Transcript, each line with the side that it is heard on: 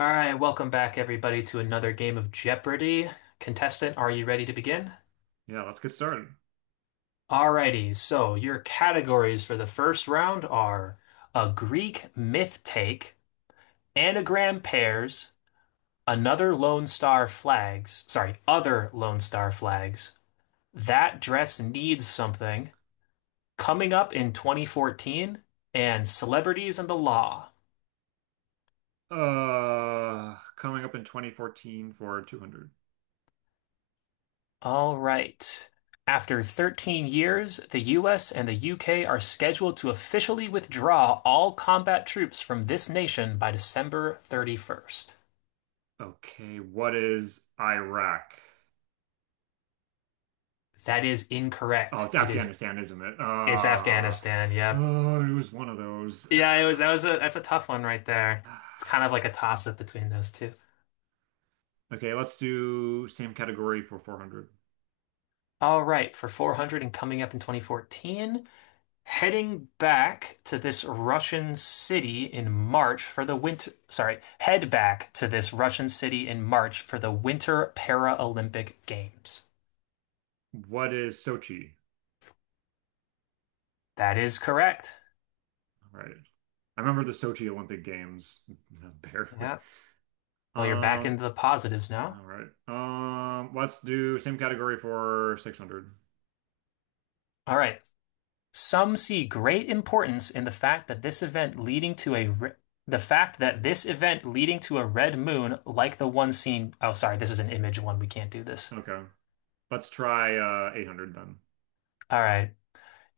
left: All right, welcome back, everybody, to another game of Jeopardy! Contestant, are you ready to begin?
right: Yeah, let's get started.
left: Alrighty, so your categories for the first round are a Greek myth take, anagram pairs, another Lone Star flags, sorry, other Lone Star flags, that dress needs something, coming up in 2014, and celebrities and the law.
right: Coming up in 2014 for 200.
left: All right. After 13 years, the US and the UK are scheduled to officially withdraw all combat troops from this nation by December 31st.
right: Okay, what is Iraq?
left: That is
right: Oh,
left: incorrect.
right: it's
left: It is
right: Afghanistan, isn't it?
left: it's
right: Uh,
left: Afghanistan. Yep.
right: oh, it was one of those.
left: Yeah, it was that was a that's a tough one right there. It's kind of like a toss up between those two.
right: Okay, let's do same category for 400.
left: All right, for 400 and coming up in 2014. Heading back to this Russian city in March for the winter, sorry, head back to this Russian city in March for the Winter Paralympic Games.
right: What is Sochi?
left: That is correct.
right: All right. I remember the Sochi Olympic Games, barely.
left: Yeah. Well, you're back
right: Um,
left: into the positives now.
right: all right. Let's do same category for 600.
left: All right. Some see great importance in the fact that this event leading to a re- the fact that this event leading to a red moon, like the one seen. Oh, sorry, this is an image one. We can't do this.
right: Okay. Let's try 800 then.
left: All right.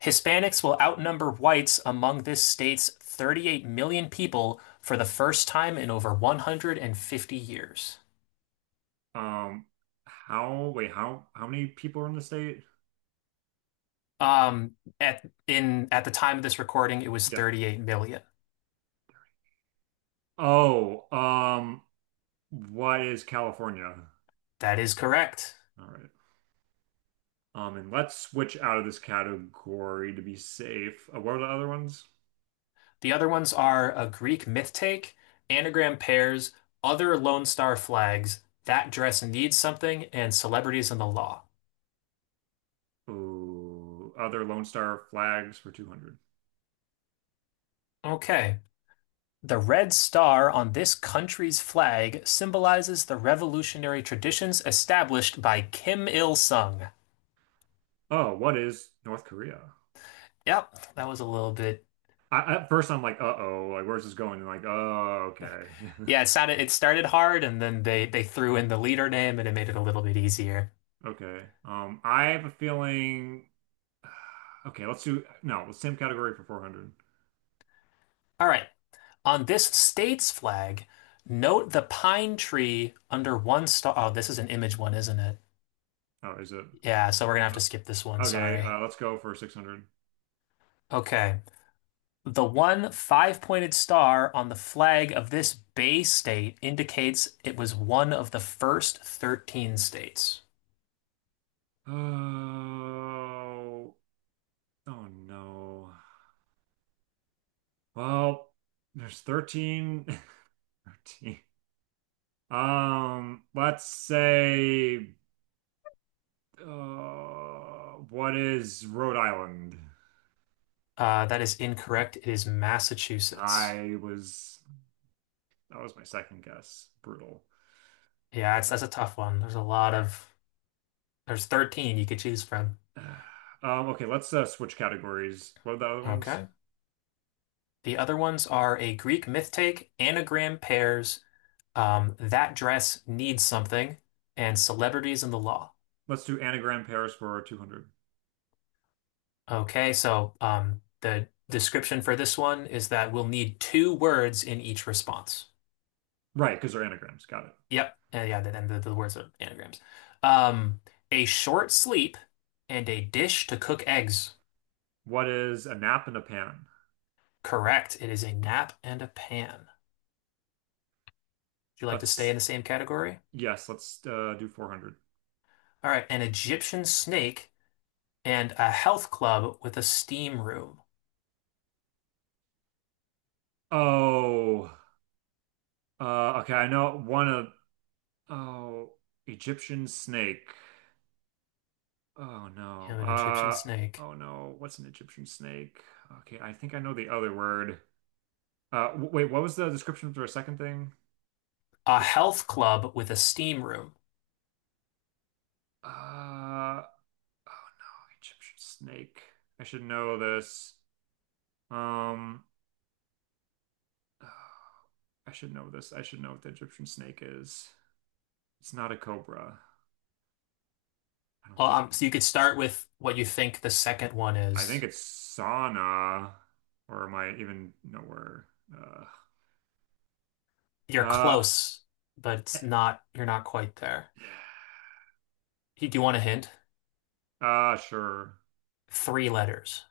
left: Hispanics will outnumber whites among this state's 38 million people for the first time in over 150 years.
right: Um, wait, how many people are in the state?
left: Um, at the time of this recording, it was
right: Yeah.
left: 38 million.
right: Oh, what is California?
left: That is correct.
right: All right. And let's switch out of this category to be safe. What are the other ones?
left: The other ones are a Greek myth take, anagram pairs, other Lone Star flags, that dress needs something, and celebrities in the law.
right: Ooh, other Lone Star flags for 200.
left: Okay. The red star on this country's flag symbolizes the revolutionary traditions established by Kim Il-sung.
right: Oh, what is North Korea?
left: Yep, that was a little bit.
right: At first, I'm like, uh-oh, like where's this going? And like, oh, okay,
left: Yeah, it started hard, and then they threw in the leader name, and it made it a little bit easier.
right: okay. I have a feeling. Okay, let's do no, same category for 400.
left: All right. On this state's flag, note the pine tree under one star. Oh, this is an image one, isn't it?
right: Oh, is it?
left: Yeah, so we're gonna have to
right: O-
left: skip this one,
right: Okay,
left: sorry.
right: let's go for 600.
left: Okay. The one five-pointed star on the flag of this Bay state indicates it was one of the first 13 states.
right: Oh, oh no. Well, there's 13, 13. Let's say, what is Rhode Island?
left: That is incorrect. It is Massachusetts.
right: I was, that was my second guess. Brutal.
left: Yeah, that's a tough one. There's a lot of, there's 13 you could choose from.
right: Okay, let's switch categories. What are the other ones?
left: Okay. The other ones are a Greek myth take, anagram pairs, that dress needs something, and celebrities in the law.
right: Let's do anagram pairs for 200.
left: Okay, so the description for this one is that we'll need two words in each response.
right: Right, because they're anagrams. Got it.
left: Yep, yeah, and the words are anagrams. Um, a short sleep and a dish to cook eggs.
right: What is a nap and a pan?
left: Correct, it is a nap and a pan. Would you like to stay in
right: Let's
left: the same category?
right: yes, let's do 400.
left: All right, an Egyptian snake and a health club with a steam room.
right: Oh, okay. I know one of oh, Egyptian snake. Oh no.
left: Have an Egyptian snake.
right: Oh no. What's an Egyptian snake? Okay, I think I know the other word. W wait, what was the description for a second thing?
left: A
right: This.
left: health club with a steam room.
right: Uh, oh no, Egyptian snake. I should know this. Um, I should know this. I should know what the Egyptian snake is. It's not a cobra. I don't
left: Well,
right: think it is.
left: so you could start with what you think the second one
right: I
left: is.
right: think it's sauna, or am I even no where? Uh,
left: You're
right: uh,
left: close, but it's
right: eh,
left: not, you're not quite there. Do you want a hint?
right: sure.
left: Three letters.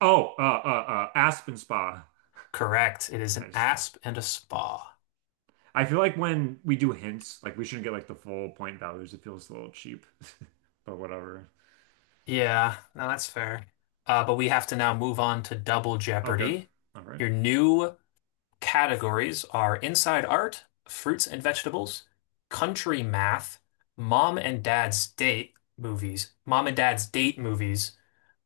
right: Oh, uh, uh, Aspen Spa.
left: Correct. It is an
right: Nice.
left: asp and a spa.
right: I feel like when we do hints, like we shouldn't get like the full point values. It feels a little cheap, but whatever.
left: Yeah, no, that's fair. But we have to now move on to Double
right: Okay.
left: Jeopardy.
right: All right.
left: Your new categories are Inside Art, Fruits and Vegetables, Country Math, Mom and Dad's Date movies,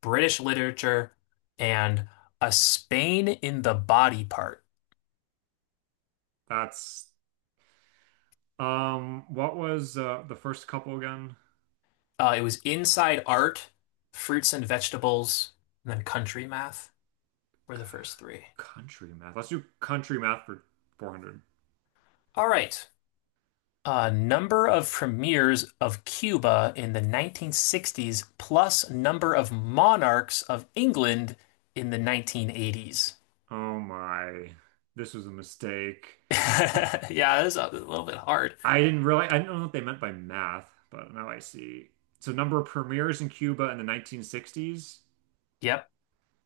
left: British literature, and A Spain in the Body Part.
right: That's. What was the first couple again?
left: It was Inside Art, Fruits and Vegetables, and then Country Math were the first three.
right: Country math. Let's do country math for 400.
left: All right. Number of premieres of Cuba in the 1960s plus number of monarchs of England in the 1980s.
right: Oh my. This was a mistake.
left: Yeah, this is a little bit hard.
right: I didn't really, I don't know what they meant by math, but now I see. So number of premiers in Cuba in the 1960s,
left: Yep,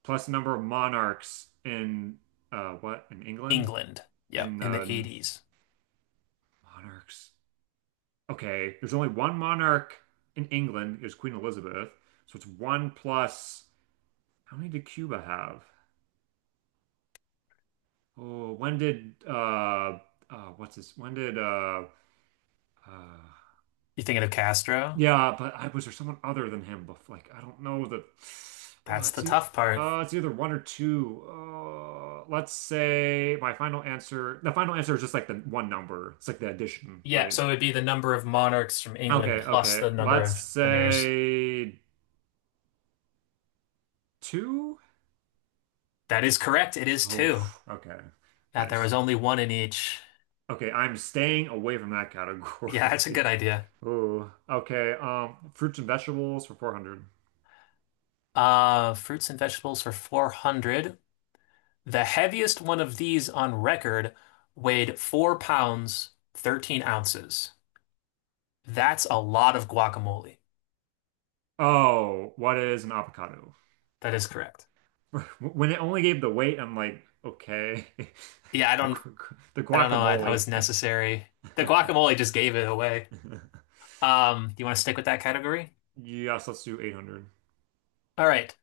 right: plus the number of monarchs in what in England?
left: England. Yep,
right: In
left: in the
right: the
left: 80s.
right: monarchs. Okay, there's only one monarch in England. It was Queen Elizabeth. So it's one plus. How many did Cuba have? Oh, when did what's this? When did uh
left: You thinking of Castro?
right: Yeah, but I was there someone other than him before? Like I don't know the. Uh,
left: That's the
right: it's e-
left: tough part.
right: it's either one or two. Let's say my final answer. The final answer is just like the one number. It's like the addition,
left: Yeah,
right: right?
left: so it would be the number of monarchs from
right: Okay,
left: England plus
right: okay.
left: the number
right: Let's
left: of premieres.
right: say two.
left: That is correct. It is
right: Oh,
left: two.
right: okay.
left: That there
right: Nice.
left: was only one in each.
right: Okay, I'm staying away from that
left: Yeah,
right: category.
left: that's a good idea.
right: Oh, okay. Fruits and vegetables for 400.
left: Fruits and vegetables for 400. The heaviest one of these on record weighed 4 pounds, 13 ounces. That's a lot of guacamole.
right: Oh, what is an avocado?
left: That is correct.
right: When it only gave the weight, I'm like, okay.
left: Yeah, I
right: The
left: don't,
right: the
left: I don't know why that
right: guacamole.
left: was necessary. The guacamole just gave it away. Do you want to stick with that category?
right: Yes, let's do 800.
left: All right.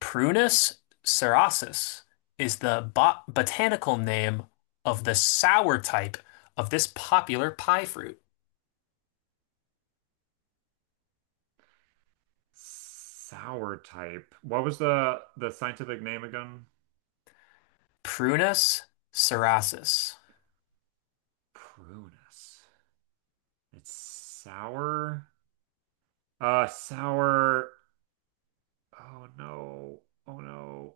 left: Prunus cerasus is the botanical name of the sour type of this popular pie fruit.
right: Sour type. What was the scientific name again?
left: Prunus cerasus.
right: Prunus. It's sour. Sour. Oh no. Oh no.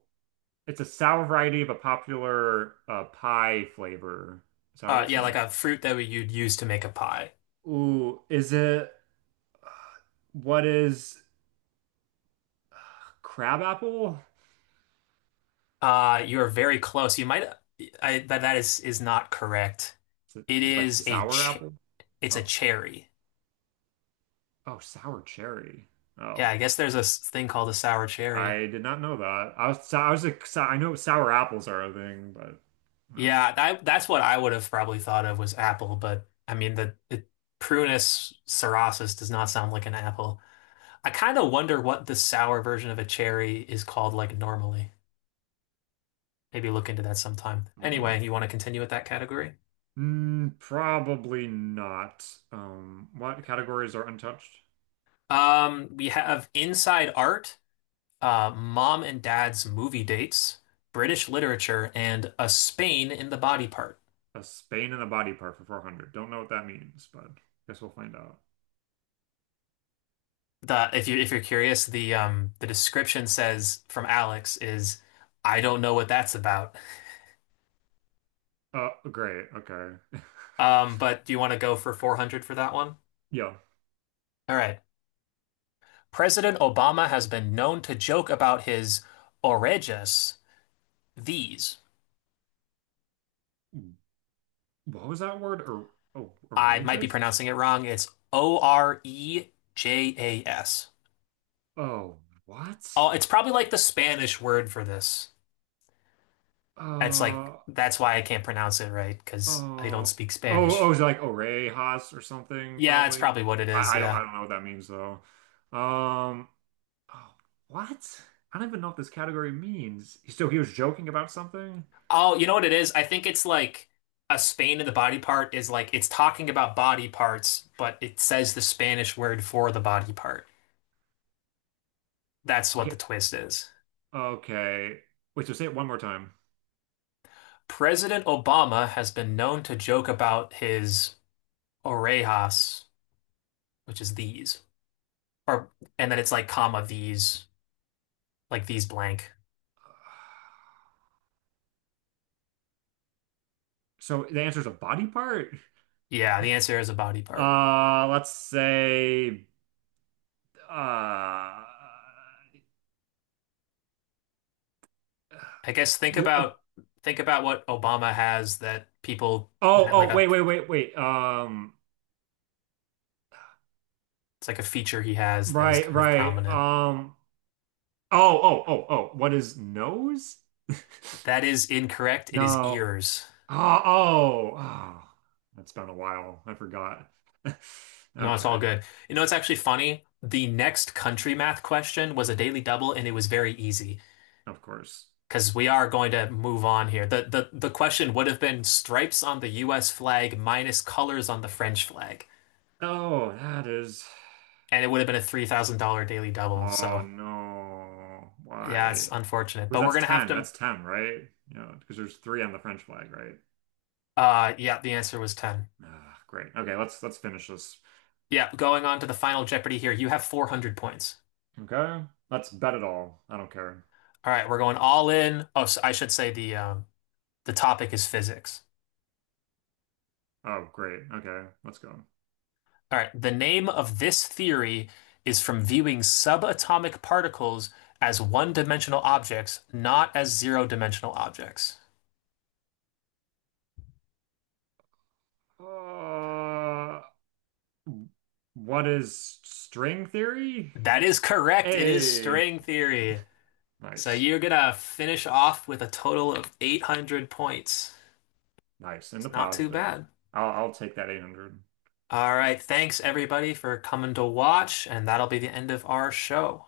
right: It's a sour variety of a popular pie flavor. Is that what
left: Uh,
right: it's
left: yeah, like
right: saying?
left: a fruit you'd use to make a pie.
right: Ooh, is it? uh, What is? Crab apple.
left: You are very close. You might, I, that that is not correct.
right: Is it,
left: It
right: is it like
left: is a
right: sour
left: ch
right: apple?
left: it's a
right: Oh,
left: cherry.
right: oh, sour cherry.
left: Yeah, I
right: Oh,
left: guess there's a thing called a sour cherry.
right: I did not know that. I was like, so, I know sour apples are a thing, but uh,
left: Yeah, that's what I would have probably thought of was apple, but I mean the Prunus cerasus does not sound like an apple. I kind of wonder what the sour version of a cherry is called like normally. Maybe look into that sometime. Anyway, you want to continue with that category?
right: mm, probably not. What categories are untouched?
left: We have Inside Art, Mom and Dad's Movie Dates, British Literature, and A Spain in the Body Part.
right: A Spain and a body part for 400. Don't know what that means, but guess we'll find out.
left: The if you if you're curious, the description says from Alex is, I don't know what that's about.
right: Great. Okay.
left: But do you want to go for 400 for that one?
right: Yeah.
left: All right. President Obama has been known to joke about his orejas, these.
right: What was that word? Or oh,
left: I might be
right: outrageous?
left: pronouncing it wrong. It's Orejas.
right: Oh,
left: Oh,
right: what?
left: it's probably like the Spanish word for this. It's like,
right: Uh,
left: that's why I can't pronounce it right, because I don't
right: Oh,
left: speak
right: oh,
left: Spanish.
right: oh, is it like Orejas or something,
left: Yeah, it's
right: probably.
left: probably what it is.
right: I
left: Yeah.
right: don't know what that means though. Um, oh, what? I don't even know what this category means. So he was joking about something?
left: Oh, you know what it is? I think it's like a Spain in the body part is like it's talking about body parts, but it says the Spanish word for the body part. That's what the
right: Okay,
left: twist is.
right: okay. Wait, so say it one more time.
left: President Obama has been known to joke about his orejas, which is these, or and then it's like comma these, like these blank.
right: So the answer is a body part?
left: Yeah, the answer is a body part.
right: Uh, let's say, uh,
left: I guess think
right: l- uh,
left: about think about what Obama has that people,
right: oh,
left: that, like
right: oh,
left: a,
right: wait, wait, wait, wait.
left: it's like a feature he has that is
right: Right,
left: kind of
right: right.
left: prominent.
right: Oh, oh, oh, oh. What is nose?
left: That is incorrect. It is
right: No.
left: ears.
right: Oh, oh, oh. That's been a while. I forgot.
left: No, it's all
right: Okay,
left: good. You know, it's actually funny. The next country math question was a daily double, and it was very easy
right: of course.
left: because we are going to move on here. The question would have been stripes on the US flag minus colors on the French flag,
right: Oh, that is.
left: and it would have been a $3,000 daily double.
right: Oh
left: So,
right: no.
left: yeah, it's
right: Why?
left: unfortunate,
right: Because
left: but we're
right: that's
left: gonna have
right: 10.
left: to.
right: That's 10, right? You know, because there's three on the French flag, right?
left: Yeah, the answer was 10.
right: Ah, great. Okay, let's finish this.
left: Yeah, going on to the final Jeopardy here. You have 400 points.
right: Okay. Let's bet it all. I don't care.
left: All right, we're going all in. Oh, so I should say the topic is physics.
right: Oh, great. Okay, let's go.
left: All right, the name of this theory is from viewing subatomic particles as one-dimensional objects, not as zero-dimensional objects.
right: Uh, What is string theory?
left: That is correct. It is
right: Hey,
left: string theory. So
right: nice,
left: you're gonna finish off with a total of 800 points.
right: nice, in
left: It's
right: the
left: not too
right: positive.
left: bad.
right: I'll take that 800.
left: All right, thanks everybody for coming to watch, and that'll be the end of our show.